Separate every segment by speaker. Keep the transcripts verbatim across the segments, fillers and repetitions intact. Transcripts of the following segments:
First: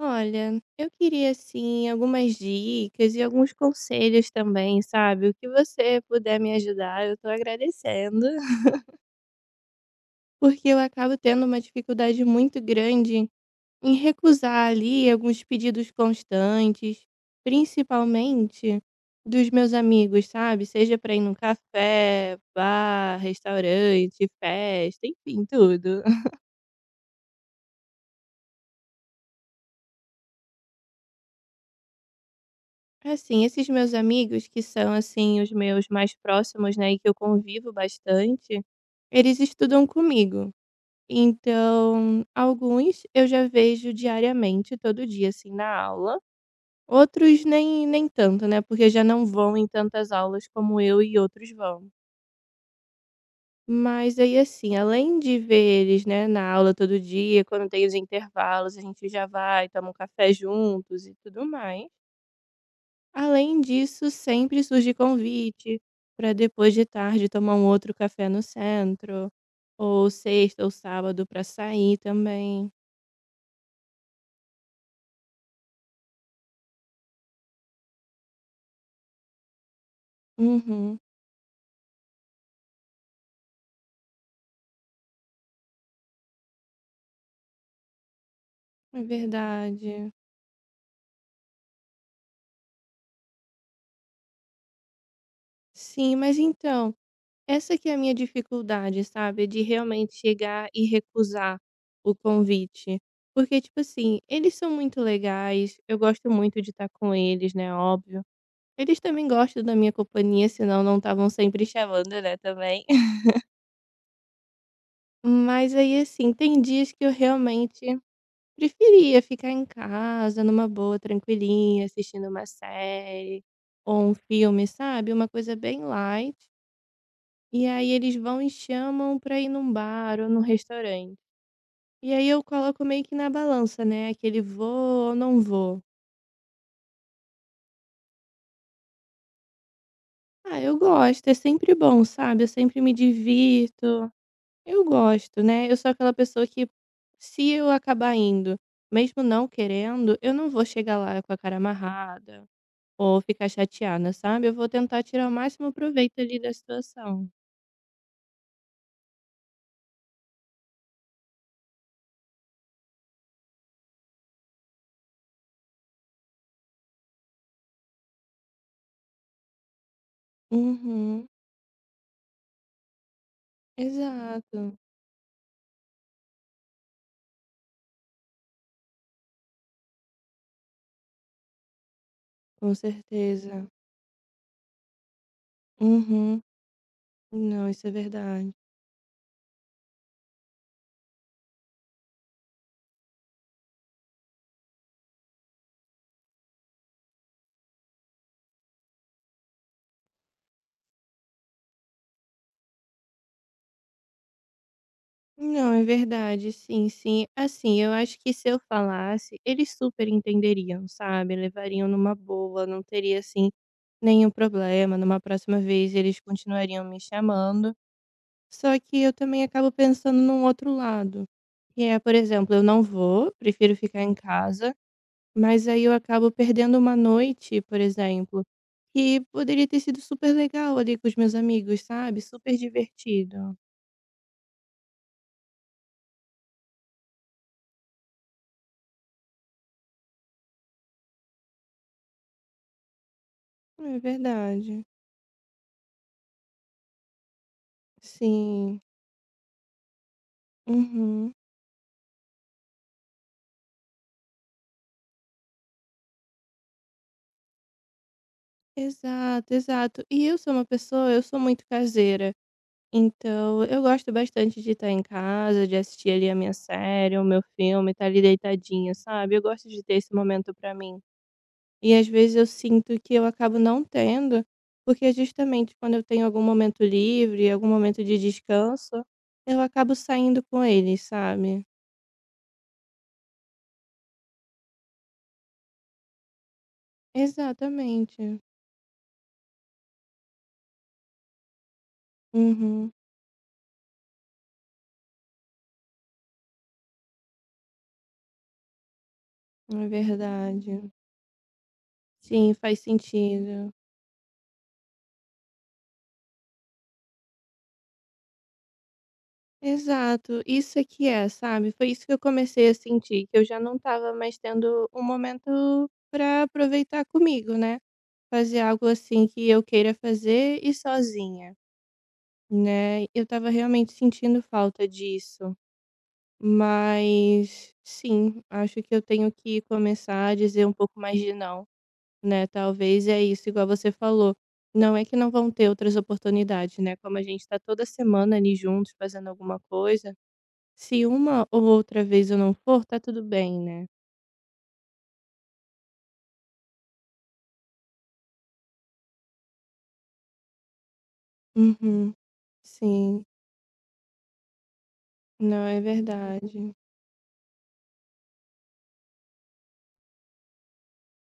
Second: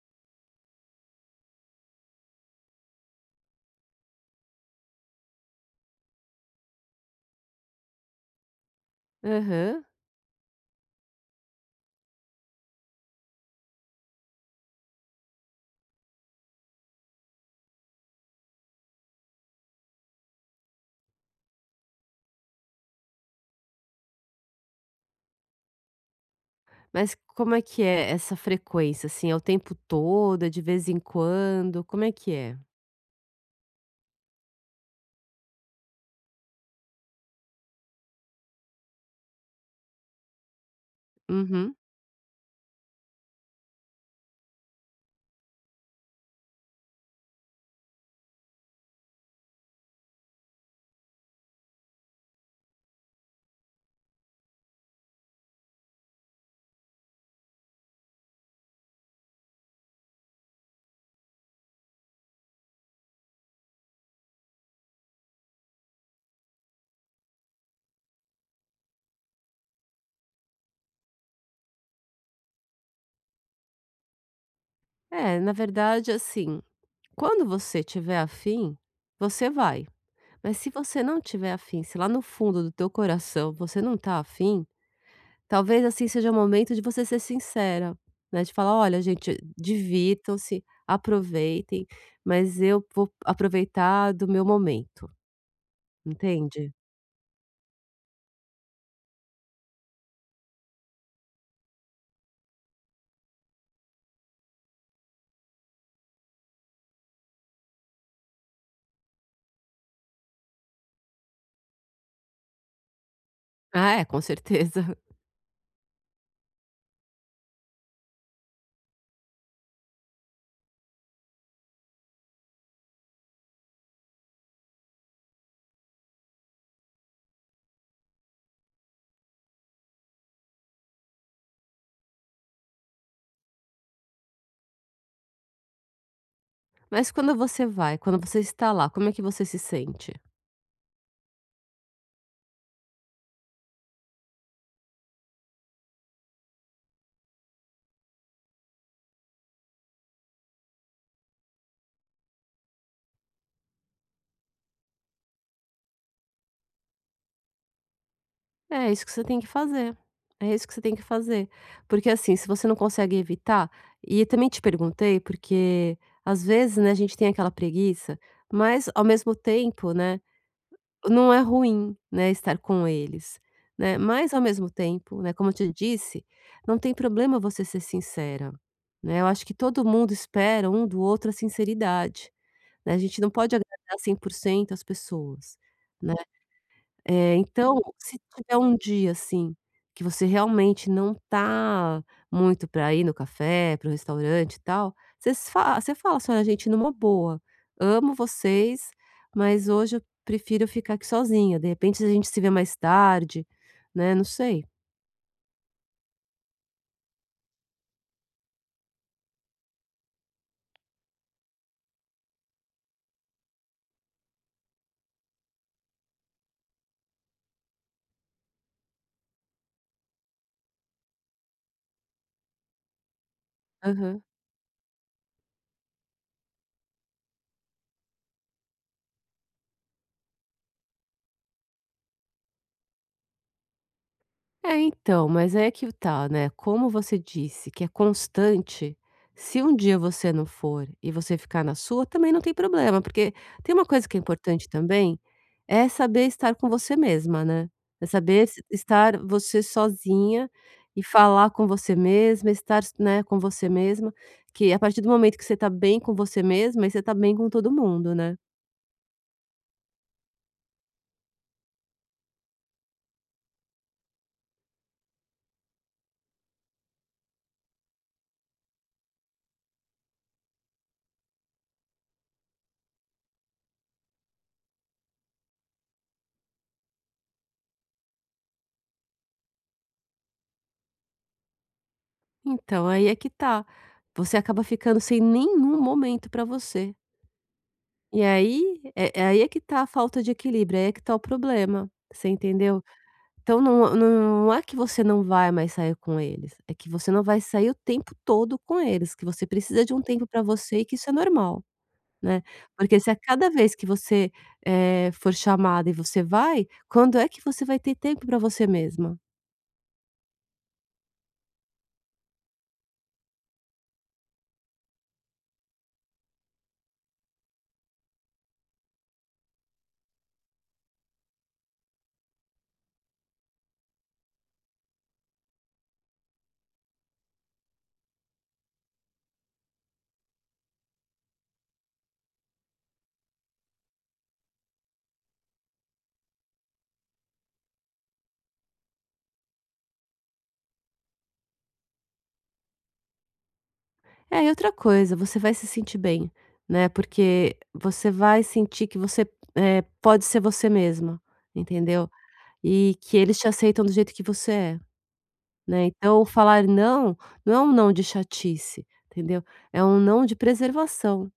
Speaker 1: Olha, eu queria assim algumas dicas e alguns conselhos também, sabe? O que você puder me ajudar, eu tô agradecendo,
Speaker 2: Aham.
Speaker 1: porque eu acabo tendo uma dificuldade muito grande em recusar ali alguns pedidos constantes, principalmente dos meus amigos, sabe? Seja pra ir num café, bar, restaurante, festa, enfim, tudo.
Speaker 2: Mas como é que é essa frequência, assim, é o tempo todo, é de vez em quando, como é que é?
Speaker 1: Assim, esses meus amigos que são assim os meus mais próximos, né, e que eu convivo bastante, eles estudam comigo,
Speaker 2: Uhum.
Speaker 1: então alguns eu já vejo diariamente, todo dia, assim, na aula, outros nem nem tanto, né, porque já não vão em tantas aulas como eu e outros vão. Mas aí, assim, além de ver eles, né, na aula todo dia, quando tem os intervalos, a gente já vai, toma um café juntos e tudo mais. Além disso, sempre surge convite para depois de tarde tomar um outro café no centro, ou sexta ou sábado para sair também.
Speaker 2: É, na verdade, assim, quando você tiver afim, você vai. Mas se
Speaker 1: Uhum,
Speaker 2: você não tiver afim, se lá no fundo do teu coração você não tá afim, talvez, assim, seja o momento de você ser sincera, né, de falar: "Olha,
Speaker 1: é
Speaker 2: gente,
Speaker 1: verdade.
Speaker 2: divirtam-se, aproveitem, mas eu vou aproveitar do meu momento",
Speaker 1: Sim, mas
Speaker 2: entende?
Speaker 1: então, essa que é a minha dificuldade, sabe? De realmente chegar e recusar o convite. Porque, tipo assim, eles são muito legais, eu gosto muito de estar com eles, né? Óbvio. Eles também gostam da minha companhia, senão não estavam sempre chamando, né? Também.
Speaker 2: Ah, é, com certeza.
Speaker 1: Mas aí, assim, tem dias que eu realmente preferia ficar em casa, numa boa, tranquilinha, assistindo uma série ou um filme, sabe? Uma coisa bem light. E aí eles vão e chamam pra ir num bar ou num restaurante. E aí eu coloco meio que na balança, né? Aquele vou ou não vou.
Speaker 2: Mas quando você vai, quando você está lá, como é que você se sente?
Speaker 1: Ah, eu gosto, é sempre bom, sabe? Eu sempre me divirto. Eu gosto, né, eu sou aquela pessoa que, se eu acabar indo, mesmo não querendo, eu não vou chegar lá com a cara amarrada ou ficar chateada, sabe, eu vou tentar tirar o máximo proveito ali da situação.
Speaker 2: É isso que você tem que fazer. É isso que você tem que fazer. Porque assim, se você não consegue evitar, e também te perguntei, porque às vezes, né, a gente tem aquela preguiça, mas ao mesmo tempo, né,
Speaker 1: Uhum,
Speaker 2: não é ruim, né, estar com eles, né? Mas ao mesmo
Speaker 1: exato,
Speaker 2: tempo, né, como eu te disse, não tem problema você ser sincera, né? Eu acho que todo mundo espera um do outro a sinceridade,
Speaker 1: com
Speaker 2: né, a gente não pode
Speaker 1: certeza.
Speaker 2: agradar cem por cento as pessoas, né.
Speaker 1: Uhum.
Speaker 2: Eh,
Speaker 1: Não,
Speaker 2: então,
Speaker 1: isso é
Speaker 2: se
Speaker 1: verdade.
Speaker 2: tiver um dia, assim, que você realmente não tá muito para ir no café, para o restaurante e tal, vocês fa você fala assim: "Olha, gente, numa boa, amo vocês, mas hoje eu prefiro ficar aqui sozinha, de repente se a gente se vê mais tarde", né, não sei.
Speaker 1: Não, é verdade, sim, sim. Assim, eu acho que se eu falasse, eles super entenderiam, sabe, levariam numa boa, não teria, assim, nenhum problema, numa próxima vez eles continuariam me chamando, só que eu também acabo pensando num outro lado, que é, por exemplo, eu não vou, prefiro ficar em
Speaker 2: Aham.
Speaker 1: casa, mas aí eu acabo perdendo uma noite, por exemplo, que poderia ter sido super legal ali com os meus amigos, sabe, super divertido.
Speaker 2: É, então, mas aí é que tá, né, como você disse que é constante, se um dia você não for e você ficar na sua, também não tem problema, porque tem uma
Speaker 1: É
Speaker 2: coisa que é importante
Speaker 1: verdade.
Speaker 2: também, é saber estar com você mesma, né. É saber es
Speaker 1: Sim.
Speaker 2: estar você sozinha e
Speaker 1: Uhum.
Speaker 2: falar com você mesma, estar, né, com você mesma, que a partir do momento que você tá bem com você mesma, aí você tá bem com todo mundo, né.
Speaker 1: Exato, exato. E eu sou uma pessoa eu sou muito caseira. Então, eu gosto bastante de estar em casa, de assistir ali a minha série, o meu filme, estar ali deitadinha, sabe? Eu gosto de ter esse momento pra mim. E às vezes eu sinto que eu acabo não tendo, porque justamente quando eu tenho algum momento livre, algum momento de descanso, eu acabo saindo com eles, sabe?
Speaker 2: Então, aí é que tá, você acaba ficando sem nenhum momento pra você. E
Speaker 1: Exatamente.
Speaker 2: aí é é aí é que tá a falta de equilíbrio, aí é que tá o problema, você entendeu?
Speaker 1: Uhum,
Speaker 2: Então não não é que você não vai mais sair com eles, é que você não vai sair o tempo todo com eles, que você precisa
Speaker 1: é
Speaker 2: de um tempo pra você e
Speaker 1: verdade.
Speaker 2: que isso é normal, né.
Speaker 1: Sim, faz
Speaker 2: Porque se a cada
Speaker 1: sentido.
Speaker 2: vez que você, eh, for chamada e você vai, quando é que você vai ter tempo pra você mesma?
Speaker 1: Exato, isso é que é, sabe. Foi isso que eu comecei a sentir, que eu já não estava mais tendo um momento pra aproveitar comigo, né. Fazer algo, assim, que eu queira fazer e sozinha, né. Eu estava realmente sentindo falta disso. Mas sim, acho que eu tenho que começar a dizer um pouco mais de "não", né. Talvez é isso, igual você falou, não é que não vão ter outras oportunidades, né, como a gente tá toda semana ali juntos fazendo alguma coisa. Se uma ou outra vez eu não for, tá tudo bem, né.
Speaker 2: É, e outra coisa, você vai se sentir bem, né, porque você vai sentir que você, eh, pode ser você mesma, entendeu?
Speaker 1: Uhum.
Speaker 2: E que
Speaker 1: Sim.
Speaker 2: eles te aceitam do jeito que você é,
Speaker 1: Não, é
Speaker 2: né, então falar
Speaker 1: verdade.
Speaker 2: não, não é um não de chatice, entendeu, é um não de preservação,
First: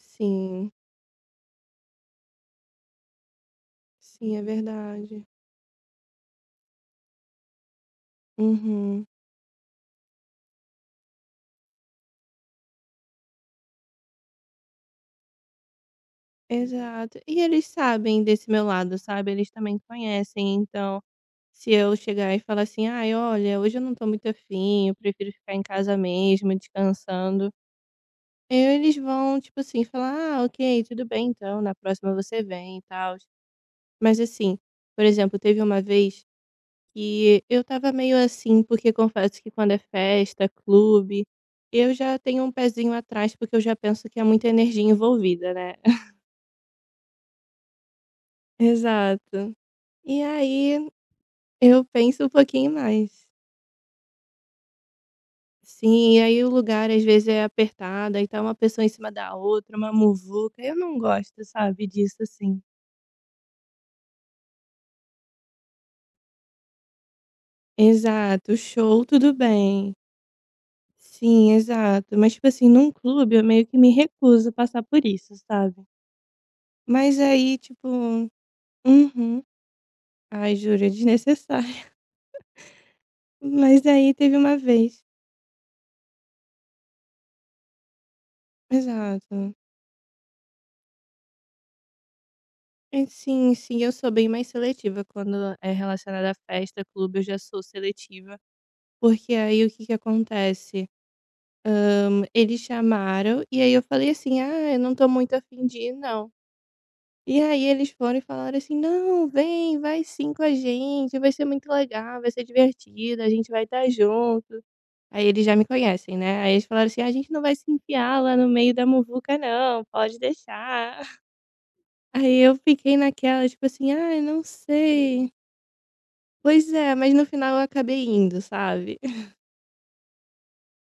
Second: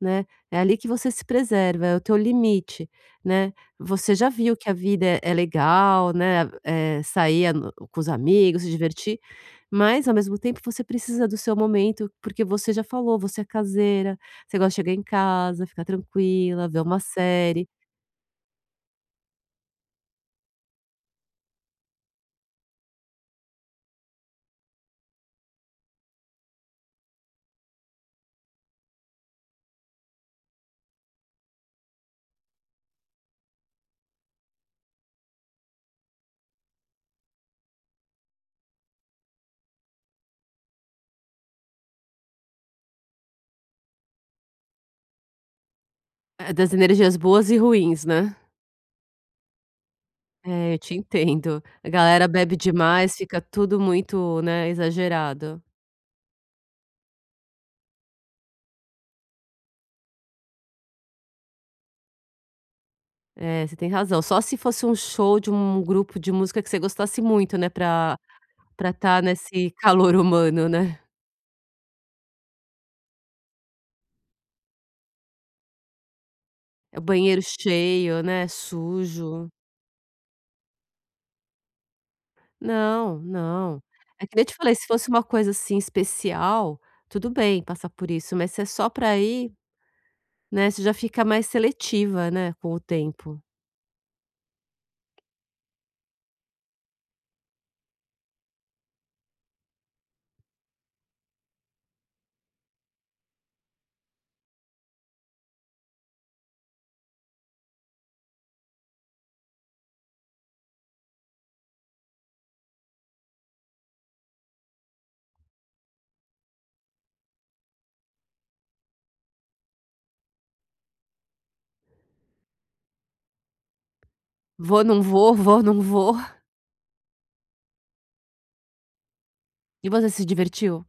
Speaker 2: né, é ali que você se preserva, é o teu limite, né, você já
Speaker 1: Sim, é
Speaker 2: viu que a vida é
Speaker 1: verdade.
Speaker 2: é legal, né, eh, sair a no com os amigos, se
Speaker 1: Uhum.
Speaker 2: divertir, mas ao mesmo tempo você precisa do seu momento, porque você já falou, você é caseira, você gosta de chegar em casa, ficar tranquila, ver uma
Speaker 1: Exato. E eles
Speaker 2: série,
Speaker 1: sabem desse meu lado, sabe, eles também conhecem, então, se eu chegar e falar assim: "Ai, olha, hoje eu não tô muito afim, eu prefiro ficar em casa mesmo, descansando", eles vão, tipo assim, falar: "Ah, ok, tudo bem então, na próxima você vem e tal." Mas assim, por exemplo, teve uma vez, e eu estava meio assim, porque confesso que quando é festa, clube, eu já tenho um pezinho atrás, porque eu já penso que é muita energia envolvida, né?
Speaker 2: eh, das energias boas e ruins, né.
Speaker 1: Exato. E
Speaker 2: É, eu
Speaker 1: aí
Speaker 2: te entendo.
Speaker 1: eu
Speaker 2: A
Speaker 1: penso um
Speaker 2: galera bebe
Speaker 1: pouquinho
Speaker 2: demais,
Speaker 1: mais.
Speaker 2: fica tudo muito, né, exagerado.
Speaker 1: Sim, e aí o lugar às vezes é apertado, aí tá uma pessoa em cima da outra, uma muvuca. Eu não gosto, sabe, disso assim.
Speaker 2: É, você tem razão. Só se fosse um show de um grupo de música que você gostasse muito, né, pra
Speaker 1: Exato,
Speaker 2: pra
Speaker 1: show,
Speaker 2: estar
Speaker 1: tudo
Speaker 2: nesse
Speaker 1: bem.
Speaker 2: calor humano, né.
Speaker 1: Sim, exato. Mas, tipo assim, num clube eu meio que me recuso a passar por isso, sabe?
Speaker 2: É o
Speaker 1: Mas
Speaker 2: banheiro
Speaker 1: aí,
Speaker 2: cheio,
Speaker 1: tipo.
Speaker 2: né,
Speaker 1: Uhum.
Speaker 2: sujo.
Speaker 1: Ai, juro, é desnecessário.
Speaker 2: Não, não.
Speaker 1: Mas aí
Speaker 2: É que
Speaker 1: teve
Speaker 2: nem eu te
Speaker 1: uma
Speaker 2: falei, se
Speaker 1: vez,
Speaker 2: fosse uma coisa, assim, especial, tudo bem passar por isso, mas se é só pra ir,
Speaker 1: exato.
Speaker 2: né, você já fica mais seletiva, né, com o
Speaker 1: É,
Speaker 2: tempo.
Speaker 1: sim, sim, eu sou bem mais seletiva quando é relacionada a festa, clube, eu já sou seletiva, porque aí o que que acontece, hum, eles chamaram e aí eu falei assim: "Ah, eu não estou muito afim de ir não". E aí eles foram e falaram assim: "Não, vem, vai sim com a gente, vai ser muito legal, vai ser divertido, a gente vai estar junto". Aí eles já me conhecem, né, aí eles falaram assim: "Ah, a gente não vai se enfiar lá no meio da muvuca não, pode deixar". Aí eu fiquei naquela, tipo assim: "Ai, não
Speaker 2: Vou, não
Speaker 1: sei".
Speaker 2: vou, vou, não vou.
Speaker 1: Pois é, mas no final eu acabei indo, sabe.
Speaker 2: E você se divertiu?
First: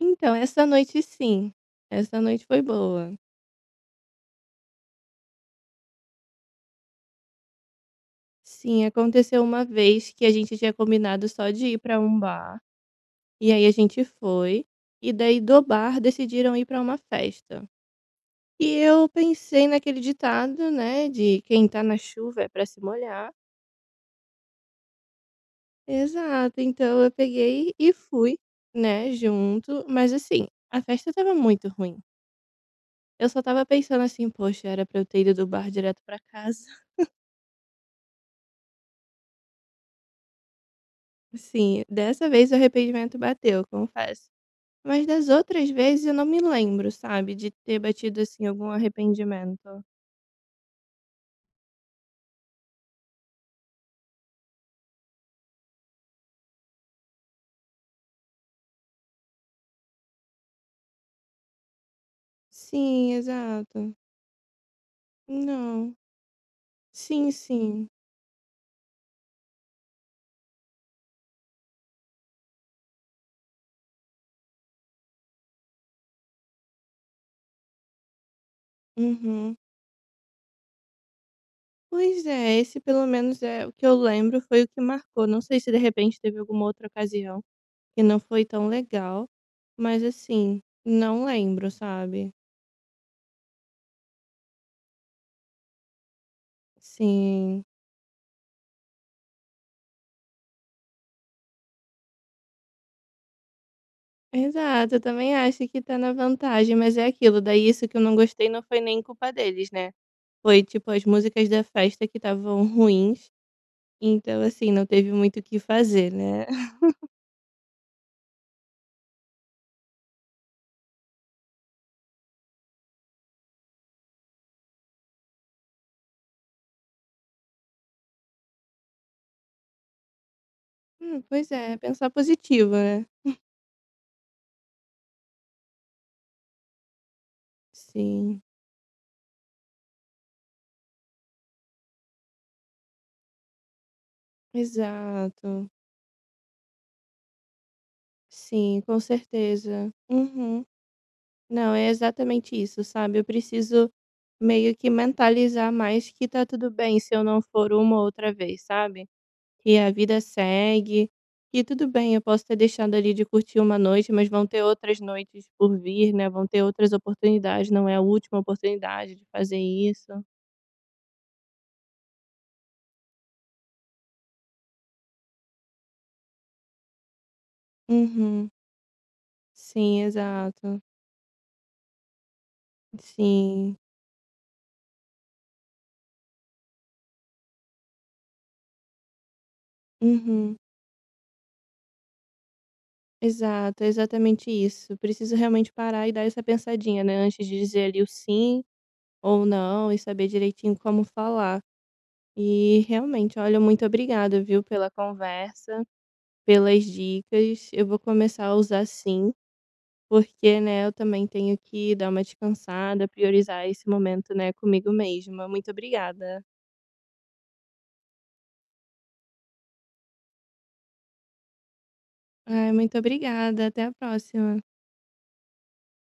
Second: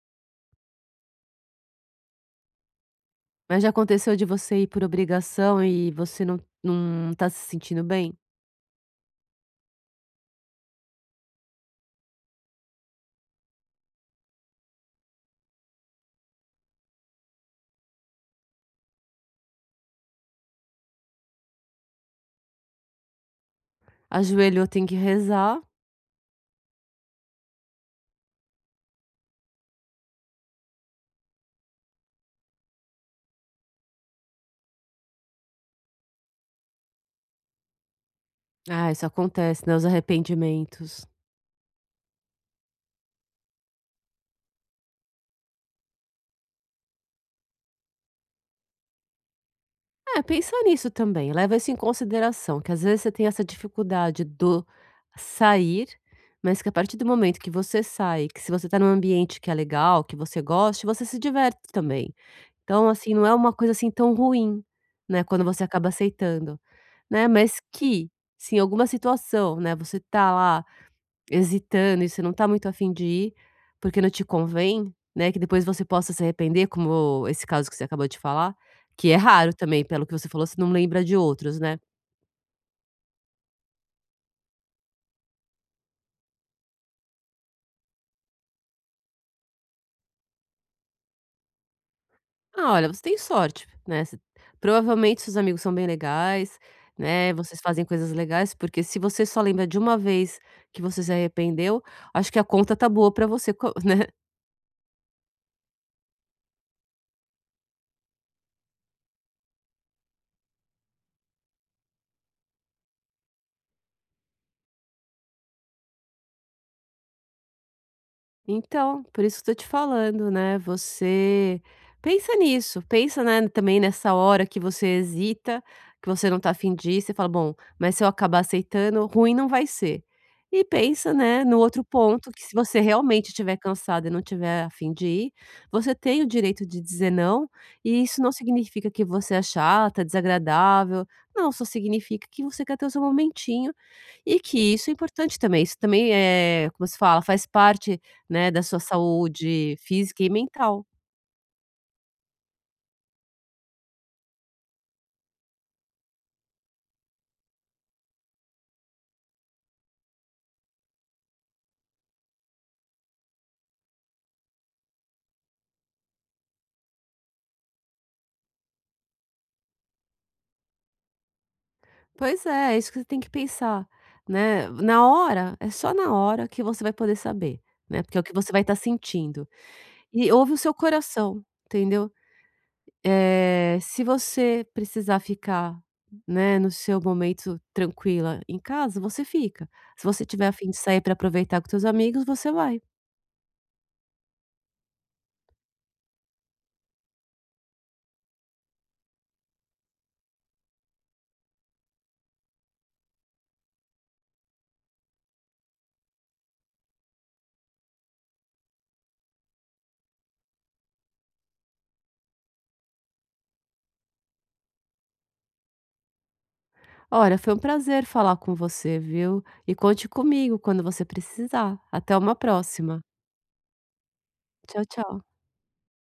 Speaker 1: Então, essa noite sim, essa noite foi boa.
Speaker 2: Mas já aconteceu de você ir por obrigação e você não não tá se sentindo bem?
Speaker 1: Sim, aconteceu uma vez que a gente tinha combinado só de ir pra um bar, e aí a gente foi, e daí do bar decidiram ir pra uma festa. E eu pensei naquele ditado, né, de: "Quem tá na chuva é pra se molhar".
Speaker 2: Ajoelhou, tem que rezar.
Speaker 1: Exato, então eu peguei e fui, né, junto, mas assim, a festa estava muito ruim. Eu só estava pensando assim: "Poxa, era pra eu ter ido do bar direto pra casa".
Speaker 2: Ah, isso acontece, né, os arrependimentos.
Speaker 1: Assim, dessa vez o arrependimento bateu, confesso. Mas das outras vezes eu não me lembro, sabe, de ter batido, assim, algum arrependimento.
Speaker 2: É, pensa nisso também, leva isso em consideração, que às vezes você tem essa dificuldade do sair, mas que a partir do momento que você sai, que se você tá num ambiente que é legal, que você goste, você se diverte também. Então,
Speaker 1: Sim,
Speaker 2: assim, não é uma coisa, assim,
Speaker 1: exato.
Speaker 2: tão ruim, né, quando você acaba
Speaker 1: Não.
Speaker 2: aceitando, né,
Speaker 1: Sim,
Speaker 2: mas
Speaker 1: sim.
Speaker 2: que, se em alguma situação, né, você tá lá hesitando e você não tá muito a fim de ir, porque não te convém, né, que depois você possa se arrepender, como esse caso que você acabou de falar, que é raro
Speaker 1: Uhum.
Speaker 2: também, pelo que você falou, você não lembra de outros, né.
Speaker 1: Pois é, esse pelo menos é o que eu lembro, foi o que marcou. Não sei se de repente teve alguma outra ocasião. Que não foi tão legal, mas assim, não lembro, sabe.
Speaker 2: Ah, olha, você tem sorte, né, você provavelmente seus amigos são bem legais, né, vocês
Speaker 1: Sim.
Speaker 2: fazem coisas legais, porque se você só lembra de uma vez que você se arrependeu, acho que a conta tá boa pra você co né.
Speaker 1: Exato, eu também acho que tá na vantagem, mas é aquilo, daí isso que eu não gostei não foi nem culpa deles, né. Foi, tipo, as músicas da festa que estavam ruins, então assim, não teve muito o que fazer, né.
Speaker 2: Então, por isso que eu tô te falando, né, você pensa nisso, pensa, né, também nessa hora que você hesita, que você não tá afim fim de ir, você fala: "Bom, mas se eu acabar aceitando, ruim não vai ser". E pensa,
Speaker 1: Hum,
Speaker 2: né,
Speaker 1: pois
Speaker 2: no
Speaker 1: é,
Speaker 2: outro
Speaker 1: pensar
Speaker 2: ponto que se
Speaker 1: positivo,
Speaker 2: você
Speaker 1: né.
Speaker 2: realmente estiver cansada e não tiver afim de ir, você tem o direito de dizer não, e isso não
Speaker 1: Sim,
Speaker 2: significa que você é chata, desagradável, não, só significa que você quer ter o seu momentinho e que isso é importante também,
Speaker 1: exato.
Speaker 2: isso também é, como se fala, faz parte, né, da
Speaker 1: Sim,
Speaker 2: sua
Speaker 1: com
Speaker 2: saúde
Speaker 1: certeza.
Speaker 2: física e
Speaker 1: Uhum.
Speaker 2: mental.
Speaker 1: Não, é exatamente isso, sabe. Eu preciso meio que mentalizar mais que tá tudo bem se eu não for uma ou outra vez, sabe. Que a vida segue, que tudo bem, eu posso ter deixado ali de curtir uma noite, mas vão ter outras noites por vir, né, vão ter outras oportunidades, não é a última oportunidade de fazer isso.
Speaker 2: Pois é, é isso que você tem que pensar, né. Na hora, é só na hora que você vai poder saber, né, porque é o que
Speaker 1: Uhum.
Speaker 2: você vai estar sentindo.
Speaker 1: Sim,
Speaker 2: E ouve o seu
Speaker 1: exato.
Speaker 2: coração, entendeu.
Speaker 1: Sim.
Speaker 2: Eh, se você precisar ficar, né, no seu momento tranquila em casa, você fica. Se você tiver a
Speaker 1: Uhum.
Speaker 2: fim de sair para aproveitar com seus amigos, você vai.
Speaker 1: Exato, é exatamente isso. Preciso realmente parar e dar essa pensadinha, né, antes de dizer ali o "sim". Ou não, e saber direitinho como falar. E realmente, olha, muito obrigada, viu, pela conversa, pelas dicas. Eu vou começar a usar sim, porque, né, eu também tenho que dar uma descansada, priorizar esse momento, né, comigo mesma. Muito obrigada.
Speaker 2: Olha, foi um prazer falar com você, viu? E conte comigo quando você precisar. Até uma
Speaker 1: Ai, muito
Speaker 2: próxima.
Speaker 1: obrigada. Até a próxima.
Speaker 2: Tchau, tchau.